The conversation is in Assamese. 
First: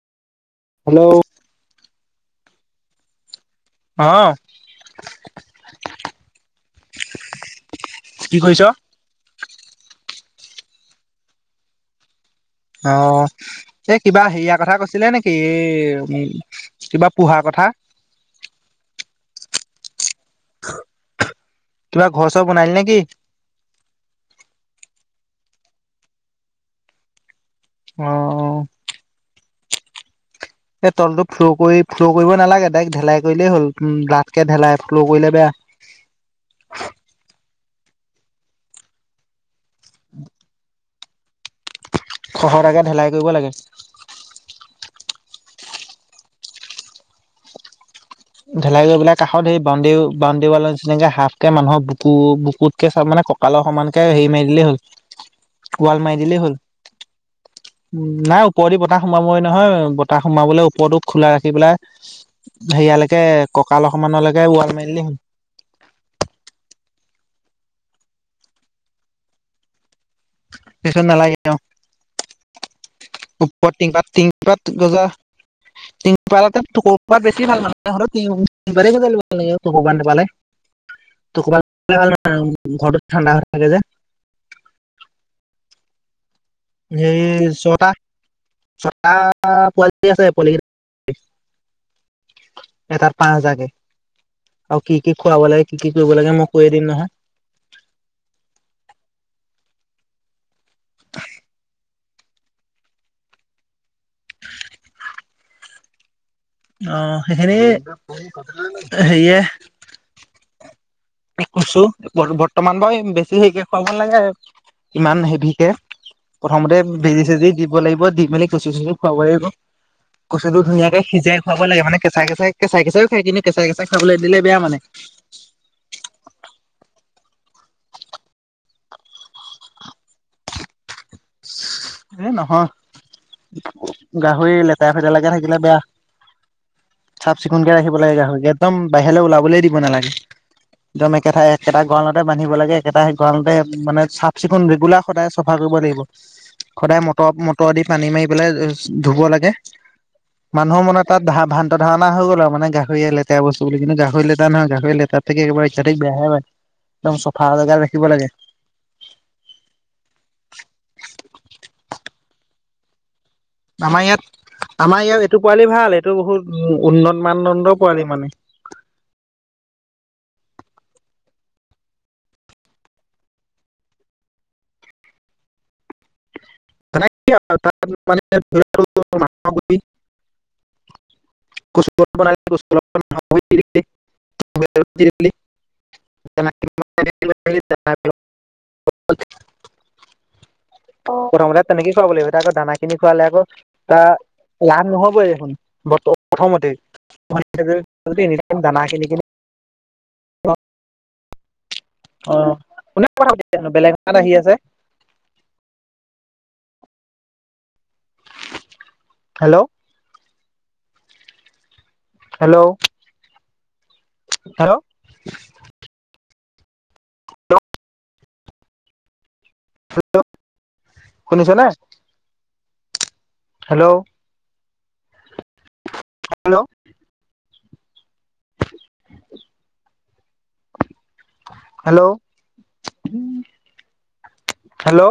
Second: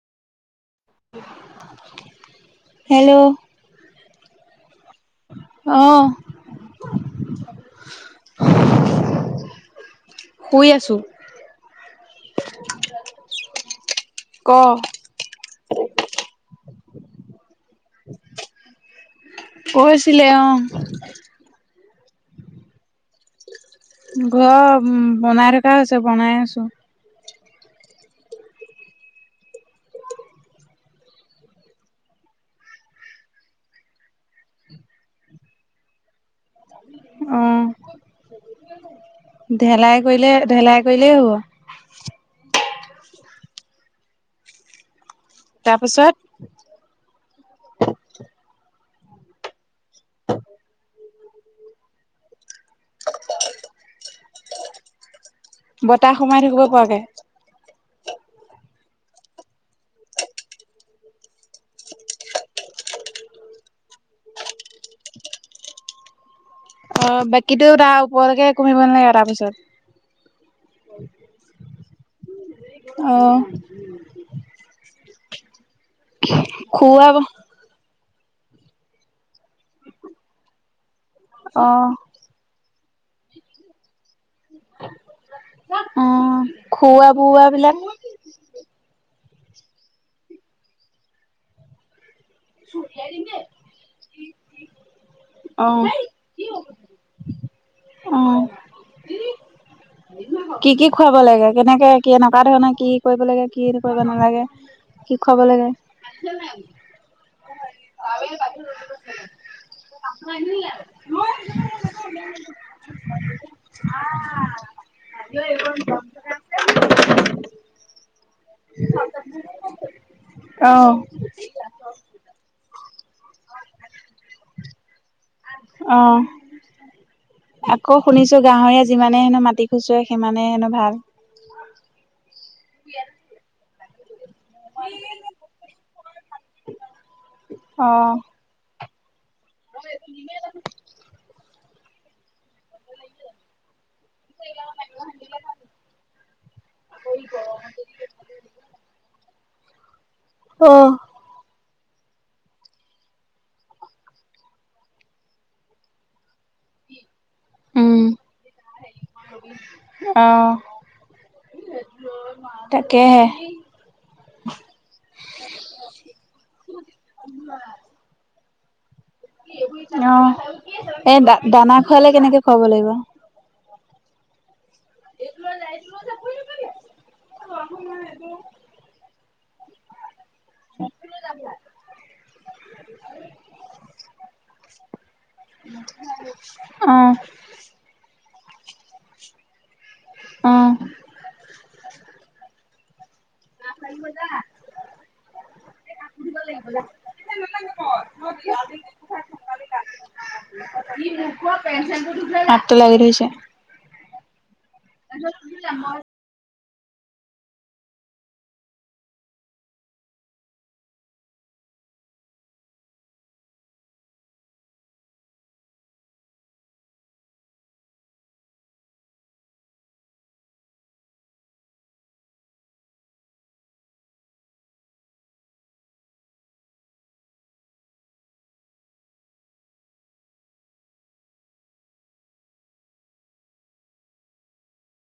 হেল্ল'। হেল্ল'। অ। আহ কি কৰিছ। শুই আছোঁ। অঁ এই কিবা ক হেইয়া কথা কৈছিলে নি? এ--ওঁ, কিবা পোঁহা কথা। কৈছিলে অঁ। কিবা ঘৰ-চৰ বনালি নেকি? ঘৰ বনাই থকা হৈছে। বনাই আছোঁ। অঁ অঁ। এই তলটো ফ্ল' কৰি ফ্ল' কৰিব নালাগে। ডাৰেক্ট ঢেলাই কৰিলেই হ'ল। উম, ডাঠকে ঢেলাই, ফ্ল' কৰিলে বেয়া। অঁ, ঢেলাই কৰিলে, ঢেলাই কৰিলেই হ'ব? খহতাকে ঢেলাই কৰিব লাগে। তাৰপিছত? ঢেলাই কৰি পেলাই কাষত হেই বাউণ্ডেৰী ও বাউণ্ডেৰী ওৱালৰ নিচিনাকে হাফকে মানুহক বুকু বুকুতকে চব মানে ক্‌ ককালৰ সমানকে হেৰি মাৰি দিলেই হ'ল ওৱাল বতাহ মাৰি সোমাই দিলেই হ'ল। থাকিব পৰাকে উম, নাই ওপৰেদি বতাহ সোমাবই নহয়। বতাহ সোমাবলে ওপৰটোত খোলা ৰাখি পেলাই হেইয়ালেকে, ককাল সমানলেকে ওৱাল মাৰি দিলেই হ'ল। অ'! বাকীতো, তাৰ ওপৰলৈকে একো কৰিব নালাগে তাৰপিছত? পিছত নালাগে। অ'! [unintelligible] ওপৰত টিংপাত টিংপাত গজা টিংপাতকে, খুৱাব টকৌপাত বেছি ভাল মানে। হ'লো টিংপাতে গজাল দিব লাগিব, টকৌপাত নাপালে। টকৌ পাত নাপালে উম! ঘৰটো ঠাণ্ডা হৈ থাকে যে। অ'! সেই খোৱা-বোৱা বিলাক? ছটা ছটা পোৱালি আছে। পোৱালিকেইটা [unintelligible] এটাত পাঁচ হেজাৰকে। আৰু কি কি খুৱাব অ লাগে, কি কি কৰিব লাগে, মই কৈয়ে দিম নহয়। অ'! কি কি খুৱাব লাগে? কেনেকে, কেনকা ধৰণৰ, কি কৰিব লাগে, কি কৰিব নালাগে? কি খোৱাব লাগে? অ'! সেইখিনি সেইয়ে তোৰ কাপোৰ আনিলিগে? এইক কৈছো! বৰ্ত, বৰ্তমান বাৰু বেছি হেৰিকে খোৱাব নালাগে, ইমান হেভিকে। প্ৰথমতে, বেজি-চেজি দিব লাগিব। দি মেলি কচ- চচু খোৱাব লাগিব। কচুটো আহ ধুনীয়াকে সিজাই খোৱাব লাগে। মানে, কেঁচাই- কেঁচাই, কেঁচাই- কেঁচাইও খাই। কিন্তু, কেঁচাই-কেঁচাই খাবলে দিলে, বেয়া মানে। অ'! আকৌ শুনিছোঁ! গাহৰিয়ে যিমানে হেনোঁ, মাটি খুচৰে, সিমানে হেনোঁ ভাল। এ, নহয়। গাহৰি লে লেতেৰা- ফেতেৰা লেকে থাকিলে বেয়া। চাফ -চিকুণকে ৰাখিব লাগে, অ', গাহৰিক। একদম বাহিৰলে ওলাবলে দি দিব নালাগে। একদম একেঠাই, একেটা গড়ালতে বান্ধিব লাগে। একেটা গড়ালতে মানে চাফ -চিকুণ, ৰেগুলাৰ সদায় চফা কৰিব লাগিব। সদায় মট, মটৰ দি পানী মাৰি পেলাই ধুব লাগে। মানুহৰ অ'। মনত তাত ধা, ভান্ত ধাৰণা হৈ গ'ল আৰু। মানে, গাহৰিয়ে লেতেৰা বস্তু বুলি কেনে, গাহৰি লেতেৰা নহয়, গাহৰি লেতেৰা থাকে, একেবাৰে ই বেয়াহে পায়। একদম চফা জেগাত উম, ৰাখিব লাগে। অ'! তাকেহে। আমাৰ ইয়াত, আমাৰ ইয়াত এইটো পোৱালি ভাল। এইটো বহুত, উন্নত মানদণ্ড পোৱালি মানে। অ'! এ, দা, দানা খোৱালে, কেনেকে খোৱাব লাগিব? এইটো লৈ যা, এইটো লৈ যা! পৰিলে। [unintelligible] [unintelligible] [unintelligible] অ'! [unintelligible] উম! প্ৰথমতে, তেনেকে খুৱাব লাগিব। আকৌ, দানাখিনি খুৱালে, আকৌ তাৰ [unintelligible] লাভ নহ'ব দেখোন, প্ৰথমতে। তহঁতি যদি, দানা কিনি- কিনি [unintelligible] অ'! হাতটো লাগি কোনে ধৰিছে। কথা আছেনো? বেলেগ মাত আহি আছে। [unintelligible] হেল্ল'! হেল্ল'! হেল্ল'! [unintelligible] শুনিছনে? হেল্ল'! হেল্ল'! হেল্ল'-হেল্ল',